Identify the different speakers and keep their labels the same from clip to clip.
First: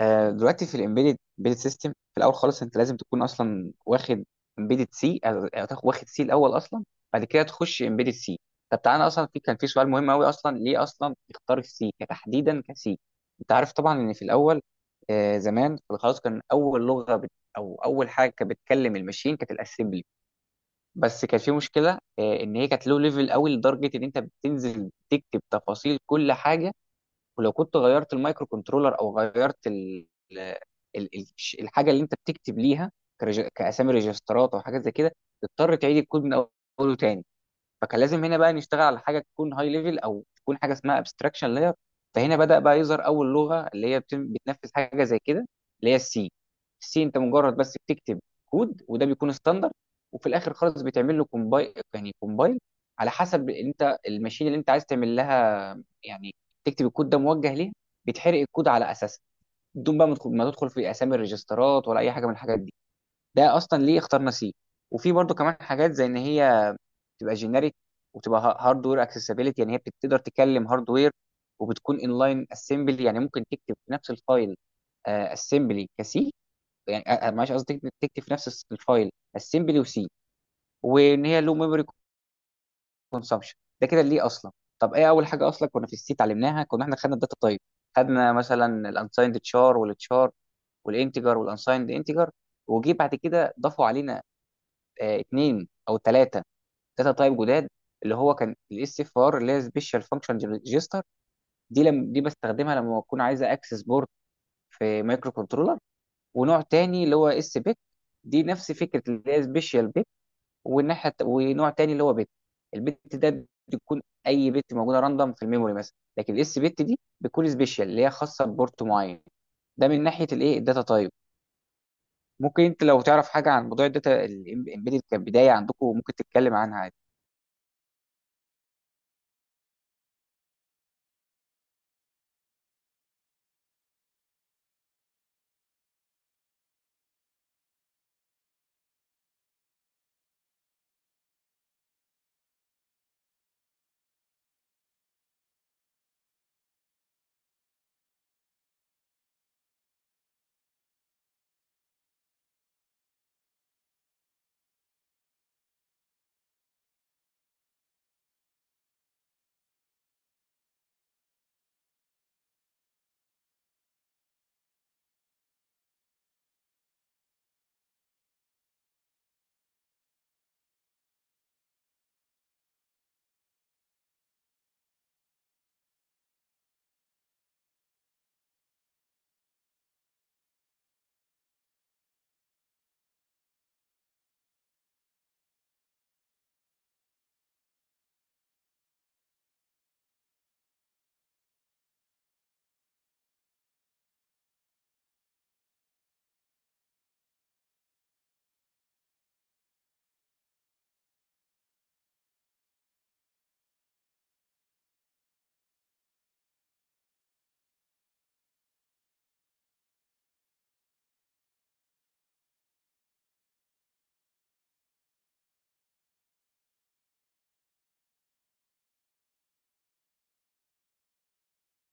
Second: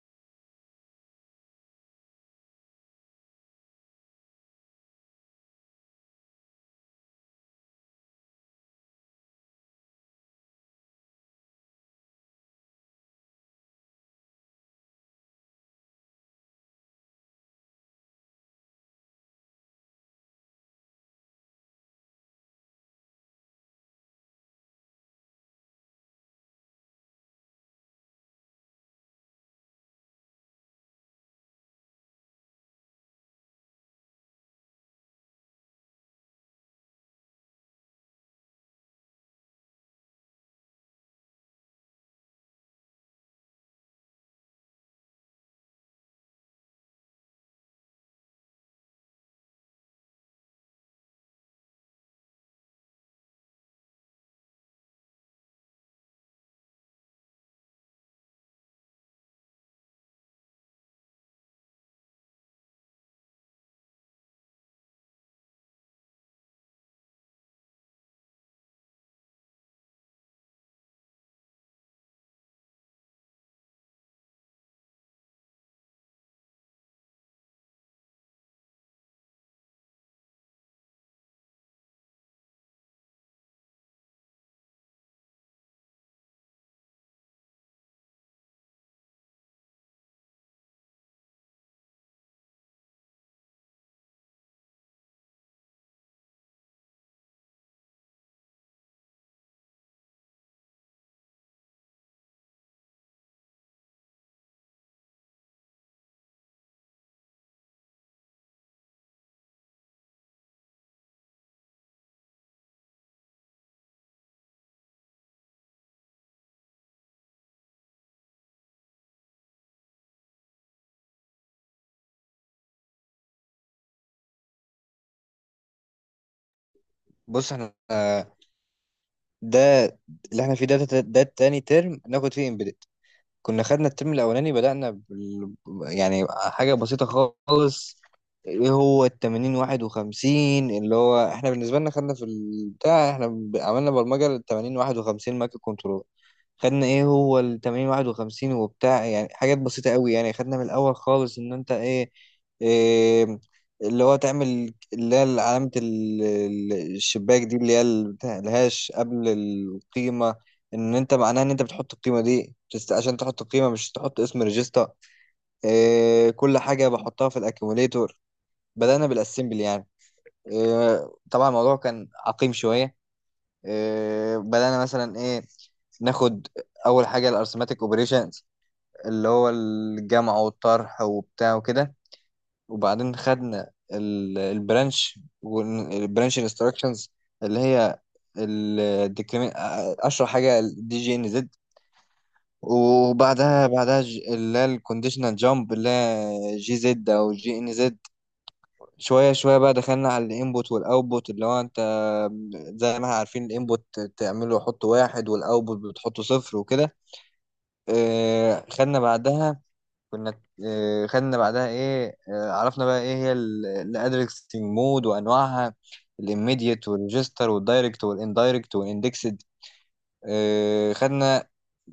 Speaker 1: دلوقتي في الامبيدد سيستم، في الاول خالص انت لازم تكون اصلا واخد امبيدد سي، واخد سي الاول اصلا، بعد كده تخش امبيدد سي. طب تعالى اصلا، كان في سؤال مهم قوي اصلا، ليه اصلا اختار السي تحديدا كسي؟ انت عارف طبعا ان في الاول زمان خلاص كان اول لغه بت او اول حاجه كانت بتكلم الماشين كانت الاسمبلي. بس كان في مشكله ان هي كانت لو ليفل قوي لدرجه ان انت بتنزل تكتب تفاصيل كل حاجه. ولو كنت غيرت المايكرو كنترولر او غيرت ال... ال... الحاجه اللي انت بتكتب ليها، كاسامي ريجسترات او حاجات زي كده، تضطر تعيد الكود من اوله تاني. فكان لازم هنا بقى نشتغل على حاجه تكون هاي ليفل، او تكون حاجه اسمها ابستراكشن لاير. فهنا بدا بقى يظهر اول لغه اللي هي بتنفذ حاجه زي كده، اللي هي السي. السي انت مجرد بس بتكتب كود، وده بيكون ستاندر، وفي الاخر خالص بتعمل له كومبايل، يعني كومبايل على حسب انت الماشين اللي انت عايز تعمل لها، يعني تكتب الكود ده موجه ليه، بتحرق الكود على اساسه، بدون بقى ما تدخل في اسامي الريجسترات ولا اي حاجه من الحاجات دي. ده اصلا ليه اخترنا سي. وفي برضو كمان حاجات زي ان هي تبقى جينيريك، وتبقى هاردوير اكسسبيليتي، يعني هي بتقدر تكلم هاردوير، وبتكون انلاين اسمبلي، يعني ممكن تكتب في نفس الفايل اسمبلي كسي. يعني معلش قصدي تكتب في نفس الفايل اسمبلي وسي. وان هي لو ميموري كونسامشن، ده كده ليه اصلا. طب ايه اول حاجه اصلا كنا في السي اتعلمناها؟ كنا احنا خدنا الداتا تايب، خدنا مثلا الانسايند تشار والتشار والانتجر والانسايند انتجر. وجي بعد كده ضافوا علينا اتنين او ثلاثه داتا تايب جداد، اللي هو كان الاس اف ار اللي هي سبيشال فانكشن ريجستر. دي لم دي بستخدمها لما بكون عايز اكسس بورد في مايكرو كنترولر. ونوع تاني اللي هو اس بيت، دي نفس فكره اللي هي سبيشال بيت. ونوع تاني اللي هو بيت. البت ده بتكون اي بت موجوده راندوم في الميموري مثلا، لكن الاس بت دي بتكون سبيشال اللي هي خاصه ببورت معين. ده من ناحيه الايه الداتا تايب. ممكن انت لو تعرف حاجه عن موضوع الداتا الامبيدد كبدايه عندكم ممكن تتكلم عنها.
Speaker 2: بص احنا، ده اللي احنا فيه ده تاني ترم ناخد فيه امبيدد. كنا خدنا الترم الاولاني بدأنا. يعني حاجة بسيطة خالص. ايه هو ال 80 51؟ اللي هو احنا بالنسبة لنا خدنا في البتاع، احنا عملنا برمجة لل 80 51 مايكرو كنترول. خدنا ايه هو ال 80 51 وبتاع، يعني حاجات بسيطة قوي. يعني خدنا من الاول خالص ان انت إيه اللي هو تعمل، اللي هي علامة الشباك دي، اللي هي بتاع الهاش قبل القيمة. ان انت معناها ان انت بتحط القيمة دي عشان تحط القيمة، مش تحط اسم ريجستا. إيه، كل حاجة بحطها في الاكيوميليتور. بدأنا بالاسمبل يعني. إيه، طبعا الموضوع كان عقيم شوية. إيه، بدأنا مثلا ايه ناخد اول حاجه الارثماتيك اوبريشنز، اللي هو الجمع والطرح وبتاع وكده. وبعدين خدنا البرانش انستراكشنز، اللي هي الديكريمنت، اشهر حاجه الدي جي ان زد. وبعدها اللي هي الكونديشنال جامب، اللي هي جي زد او جي ان زد. شوية شوية بقى دخلنا على الانبوت والاوتبوت، اللي هو انت زي ما احنا عارفين الانبوت تعمله حط واحد والاوتبوت بتحطه صفر وكده. خدنا بعدها، كنا خدنا بعدها ايه آه، عرفنا بقى ايه هي الادريسنج مود وانواعها: الاميديت والريجستر والدايركت والاندايركت والاندكسد. خدنا،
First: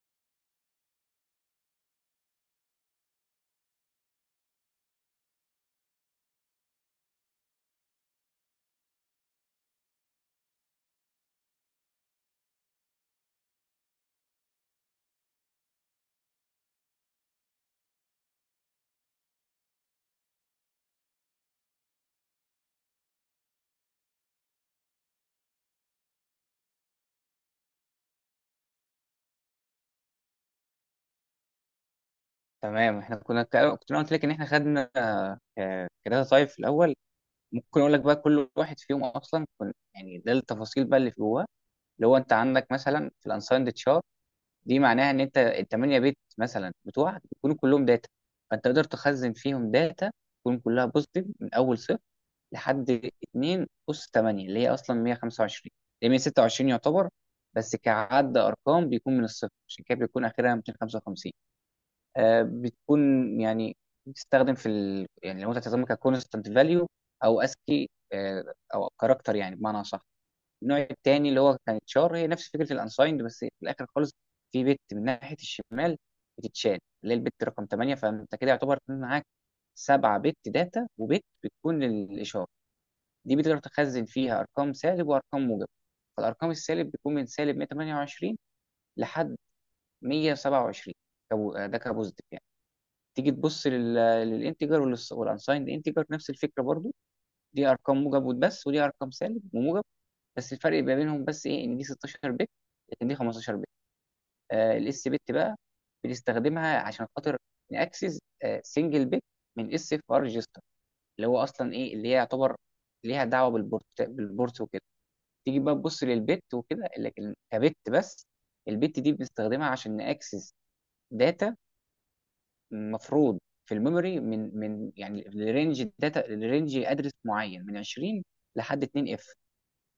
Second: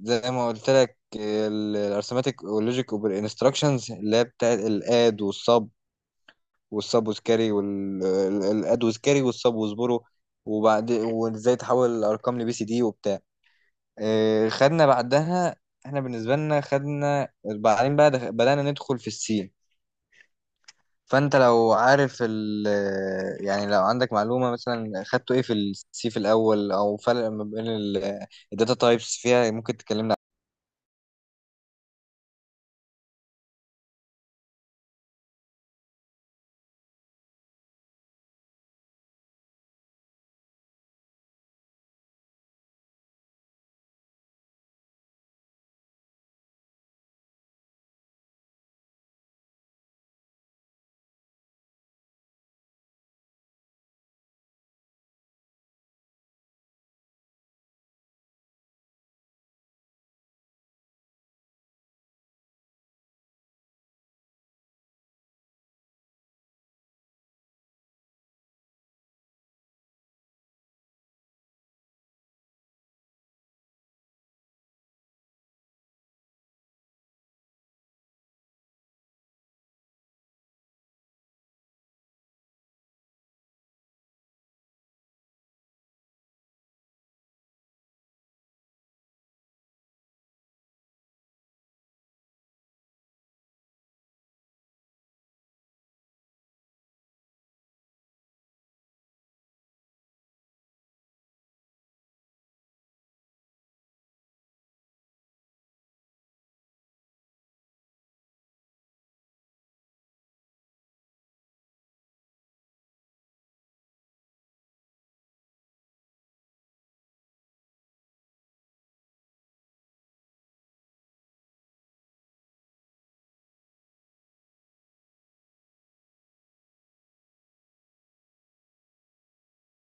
Speaker 2: زي ما قلت لك، الارثماتيك واللوجيك والانستراكشنز، اللي هي بتاعت الاد والسب والسابوز كاري والادوز كاري والسابوز برو. وبعد، وازاي تحول الارقام لبي سي دي وبتاع. خدنا بعدها، احنا بالنسبه لنا خدنا بعدين بقى بدانا ندخل في السين. فانت لو عارف ال، يعني لو عندك معلومه مثلا خدته ايه في السي في الاول، او فرق ما بين الداتا تايبس فيها، ممكن تكلمنا.
Speaker 1: تمام، احنا كنت انا قلت لك ان احنا خدنا كده. طيب في الاول ممكن اقول لك بقى كل واحد فيهم اصلا كن، يعني ده التفاصيل بقى اللي في جواه. اللي هو انت عندك مثلا في الانسايند تشار، دي معناها ان انت الثمانيه بيت مثلا بتوعك بيكونوا كلهم داتا، فانت تقدر تخزن فيهم داتا تكون كلها بوزيتيف من اول صفر لحد 2 اس 8، اللي هي اصلا 125، اللي هي 126 يعتبر. بس كعد ارقام بيكون من الصفر، عشان كده بيكون اخرها 255. بتكون يعني بتستخدم يعني لو انت هتستخدمها ككونستنت فاليو، او اسكي، او كاركتر يعني بمعنى صح. النوع الثاني اللي هو كانت شار، هي نفس فكره الانسايند، بس في الاخر خالص في بت من ناحيه الشمال بتتشال، اللي هي البت رقم 8، فانت كده يعتبر معاك سبعة بت داتا وبت بتكون للاشاره. دي بتقدر تخزن فيها ارقام سالب وارقام موجب. فالارقام السالب بيكون من سالب 128 لحد 127. ده كبوزيتيف يعني. تيجي تبص للانتجر والانسايند انتجر، نفس الفكره برضو. دي ارقام موجب بس، ودي ارقام سالب وموجب، بس الفرق ما بينهم بس ايه ان دي 16 بت لكن دي 15 بت. الاس بت بقى بنستخدمها عشان خاطر ناكسس سنجل بت من اس اف ار ريجستر، اللي هو اصلا ايه اللي هي يعتبر ليها دعوه بالبورت وكده. تيجي بقى تبص للبت وكده لكن كبت بس. البت دي بنستخدمها عشان ناكسس داتا المفروض في الميموري، من يعني لرينج داتا لرينج ادرس معين من 20 لحد 2 اف.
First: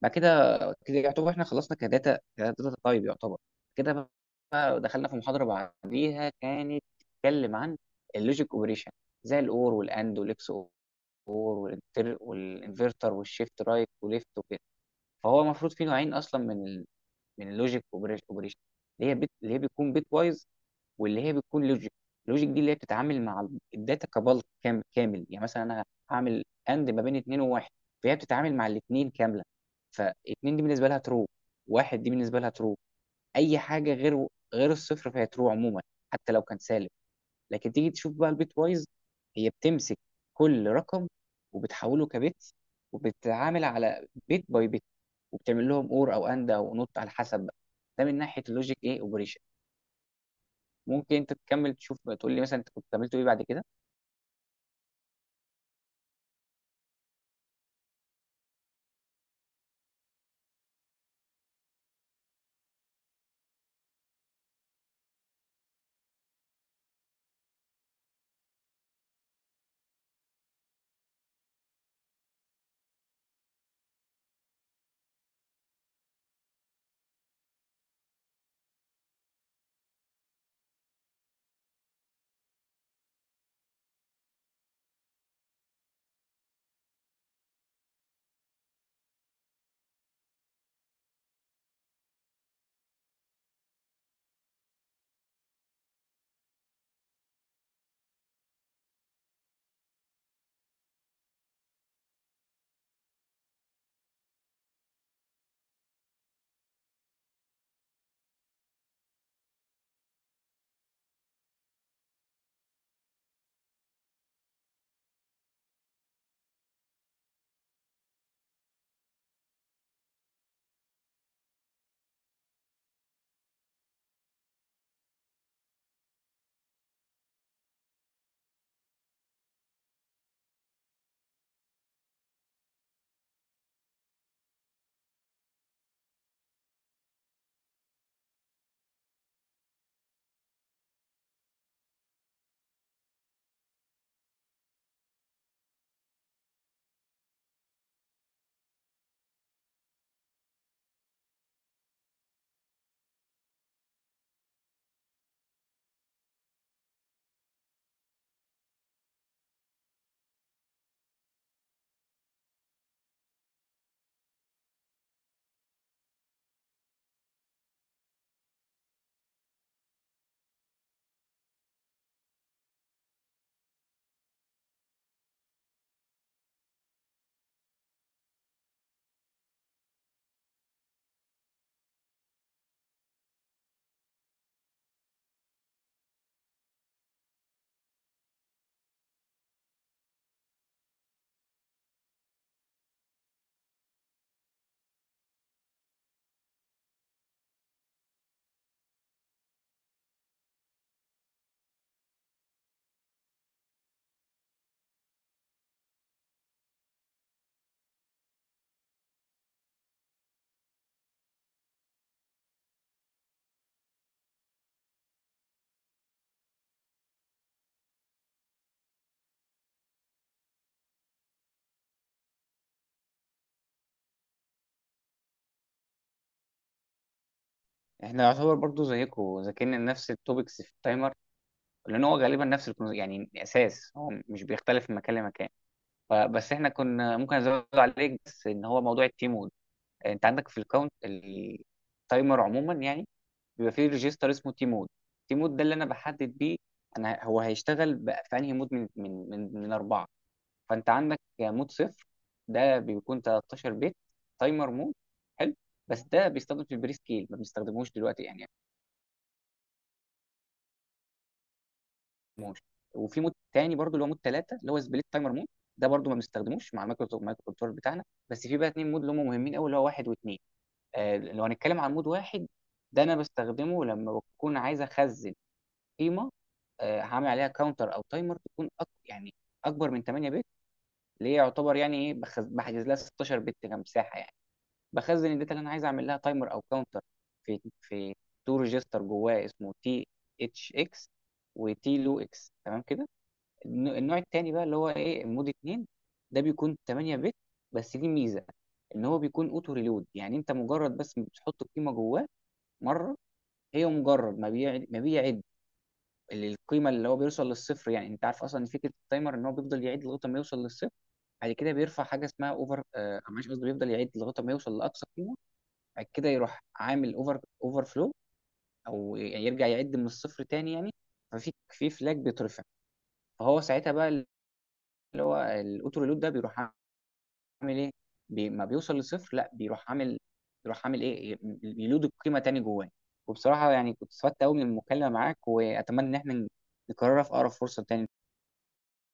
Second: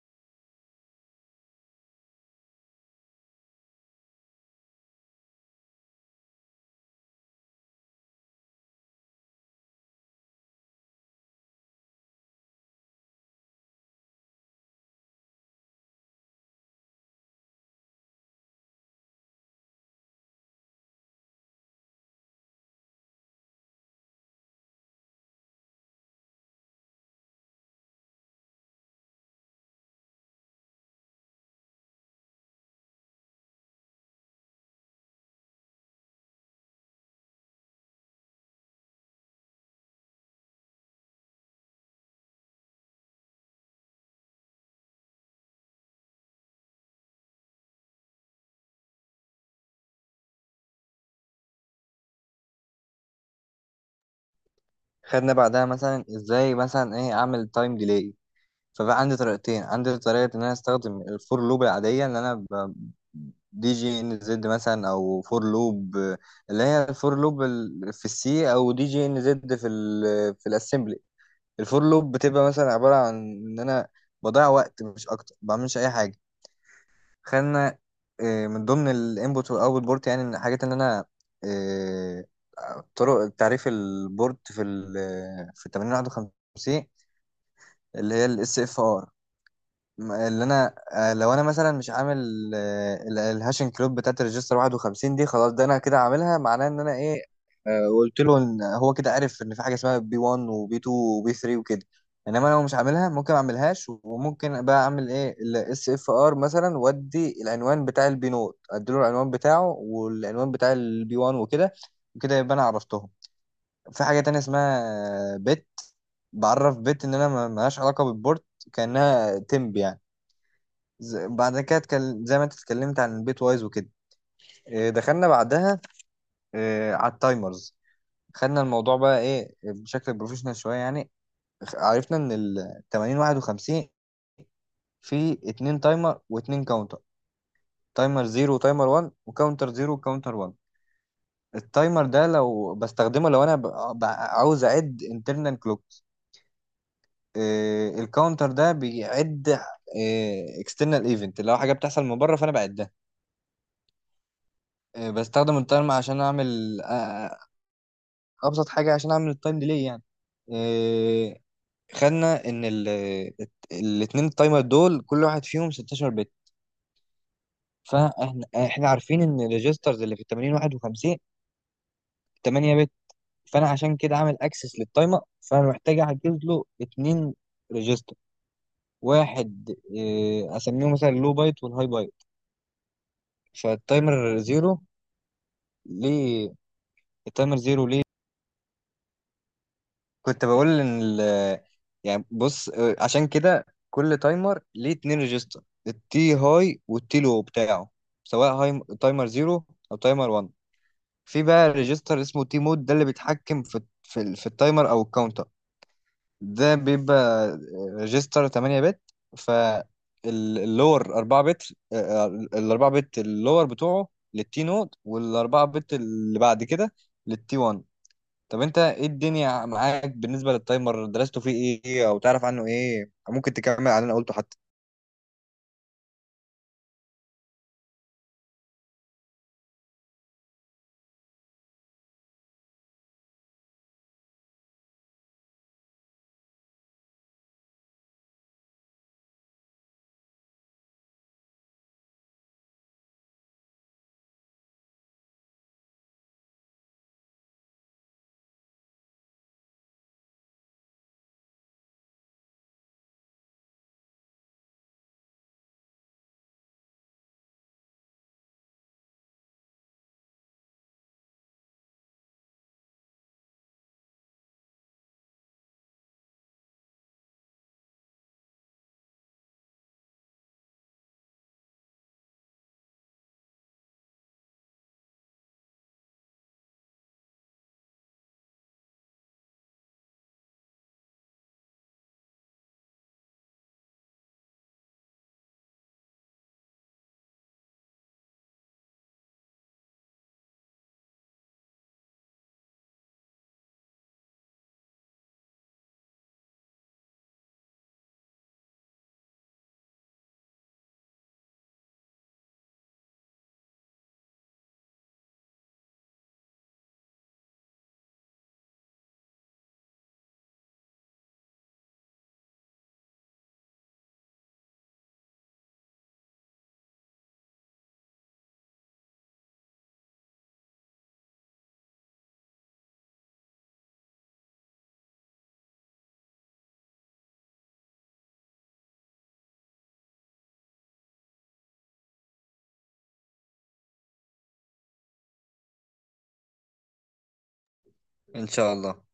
Speaker 1: بعد كده كده يعتبر احنا خلصنا كداتا تايب يعتبر. كده بقى دخلنا في محاضره بعديها كانت بتتكلم عن اللوجيك اوبريشن، زي الاور والاند والاكس اور والانتر والانفرتر والشيفت رايت وليفت وكده. فهو المفروض في نوعين اصلا من اللوجيك اوبريشن، اللي هي بيكون بيت وايز، واللي هي بتكون لوجيك. اللوجيك دي اللي هي بتتعامل مع الداتا كبلك كامل، يعني مثلا انا هعمل اند ما بين اتنين وواحد، فهي بتتعامل مع الاتنين كامله. فاتنين دي بالنسبه لها ترو، واحد دي بالنسبه لها ترو. اي حاجه غير الصفر فهي ترو عموما، حتى لو كان سالب. لكن تيجي تشوف بقى البيت وايز، هي بتمسك كل رقم وبتحوله كبت، وبتتعامل على بيت باي بيت، وبتعمل لهم اور او اند او نوت على حسب بقى. ده من ناحيه اللوجيك ايه اوبريشن. ممكن انت تكمل تشوف تقول لي مثلا انت كنت عملته ايه بعد كده.
Speaker 2: خدنا بعدها مثلا ازاي مثلا ايه اعمل تايم ديلي. فبقى عندي طريقتين، عندي طريقة إن أنا أستخدم الفور لوب العادية، دي جي إن زد مثلا أو فور لوب، اللي هي الفور لوب في السي أو دي جي إن زد في الأسمبلي. الفور لوب بتبقى مثلا عبارة عن إن أنا بضيع وقت، مش أكتر، ما بعملش أي حاجة. خلينا، من ضمن الانبوت والأوتبوت بورت، يعني إن حاجات إن أنا آه، طرق تعريف البورت في 8051، اللي هي الاس اف ار. اللي انا، لو انا مثلا مش عامل الهاشنج كلوب بتاعت الريجستر 51 دي، خلاص ده انا كده عاملها، معناه ان انا ايه. قلت له ان هو كده عارف ان في حاجه اسمها بي 1 وبي 2 وبي 3 وكده. انما انا لو مش عاملها ممكن ما اعملهاش، وممكن بقى اعمل ايه الاس اف ار مثلا، وادي العنوان بتاع البي نوت، اديله العنوان بتاعه والعنوان بتاع البي 1 وكده، وكده يبقى انا عرفتهم. في حاجه تانية اسمها بت، بعرف بت ان انا ملهاش علاقه بالبورت، كانها تمب يعني. بعد كده اتكلم زي ما انت اتكلمت عن البيت وايز وكده. دخلنا بعدها على التايمرز. خدنا الموضوع بقى ايه بشكل بروفيشنال شويه يعني. عرفنا ان ال 80 51 في اتنين تايمر واتنين كاونتر: تايمر 0 وتايمر 1 وكاونتر 0 وكاونتر 1. التايمر ده لو بستخدمه لو انا عاوز اعد انترنال كلوكس. الكاونتر ده بيعد اكسترنال ايفنت، اللي هو حاجه بتحصل من بره. فانا بعدها بستخدم التايمر عشان اعمل ابسط حاجه، عشان اعمل التايم ديلي يعني. إيه، خدنا ان الاثنين التايمر دول كل واحد فيهم 16 بت. فاحنا عارفين ان الريجسترز اللي في ال 80 51 8 بت. فانا عشان كده عامل اكسس للتايمر، فانا محتاج احجز له اثنين ريجستر، واحد إيه اسميه مثلا اللو بايت والهاي بايت. فالتايمر زيرو ليه؟ التايمر زيرو ليه؟ كنت بقول ان ال... يعني بص، عشان كده كل تايمر ليه اتنين ريجستر، التي هاي والتي لو بتاعه، سواء هاي تايمر زيرو او تايمر 1. في بقى ريجستر اسمه تي مود، ده اللي بيتحكم في في التايمر او الكاونتر. ده بيبقى ريجستر 8 بت. فاللور 4 بت، ال 4 بت اللور بتوعه للتي نود، وال 4 بت اللي بعد كده للتي 1. طب انت ايه الدنيا معاك بالنسبة للتايمر، درسته فيه ايه او تعرف عنه ايه، ممكن تكمل على اللي انا قلته حتى.
Speaker 1: احنا يعتبر برضو زيكم ذاكرنا نفس التوبكس في التايمر، لان هو غالبا نفس يعني اساس هو مش بيختلف من مكان لمكان. فبس احنا كنا ممكن ازود عليك بس ان هو موضوع التيم مود. انت عندك في الكاونت التايمر عموما يعني بيبقى فيه ريجستر اسمه تيم مود. تيم مود ده اللي انا بحدد بيه انا هو هيشتغل بقى في انهي مود من اربعه. فانت عندك مود صفر، ده بيكون 13 بت تايمر مود، حلو. بس ده بيستخدم في البري سكيل، ما بنستخدموش دلوقتي يعني ما بنستخدموش. وفي مود تاني برضو اللي هو مود 3 اللي هو سبليت تايمر مود، ده برضو ما بنستخدموش مع المايكرو كنترول بتاعنا. بس في بقى اتنين مود اللي هم مهمين قوي، اللي هو واحد واثنين. لو هنتكلم عن مود واحد، ده انا بستخدمه لما بكون عايز اخزن قيمه، هعمل عليها كاونتر او تايمر، تكون يعني اكبر من 8 بت، اللي هي يعتبر يعني ايه بحجز لها 16 بت كمساحه، يعني بخزن الداتا اللي انا عايز اعمل لها تايمر او كاونتر في تو ريجستر جواه اسمه تي اتش اكس، وتي لو اكس تمام كده. النوع التاني بقى اللي هو ايه مود 2، ده بيكون 8 بت، بس دي ميزه ان هو بيكون اوتو ريلود، يعني انت مجرد بس بتحط القيمه جواه مره. هي مجرد ما بيعد القيمه اللي هو بيوصل للصفر، يعني انت عارف اصلا ان فكره التايمر ان هو بيفضل يعيد لغايه ما يوصل للصفر. بعد كده بيرفع حاجه اسمها اوفر آه معلش قصدي بيفضل يعيد لغايه ما يوصل لاقصى قيمه، بعد كده يروح عامل اوفر فلو، او يرجع يعد من الصفر تاني يعني. في فلاج بيترفع، فهو ساعتها بقى الاوتو ريلود ده بيروح عامل ايه، بي ما بيوصل لصفر لا بيروح عامل ايه يلود القيمه تاني جواه. وبصراحه يعني كنت استفدت قوي من المكالمه معاك، واتمنى ان احنا نكررها في اقرب فرصه تاني.
Speaker 2: ان شاء الله.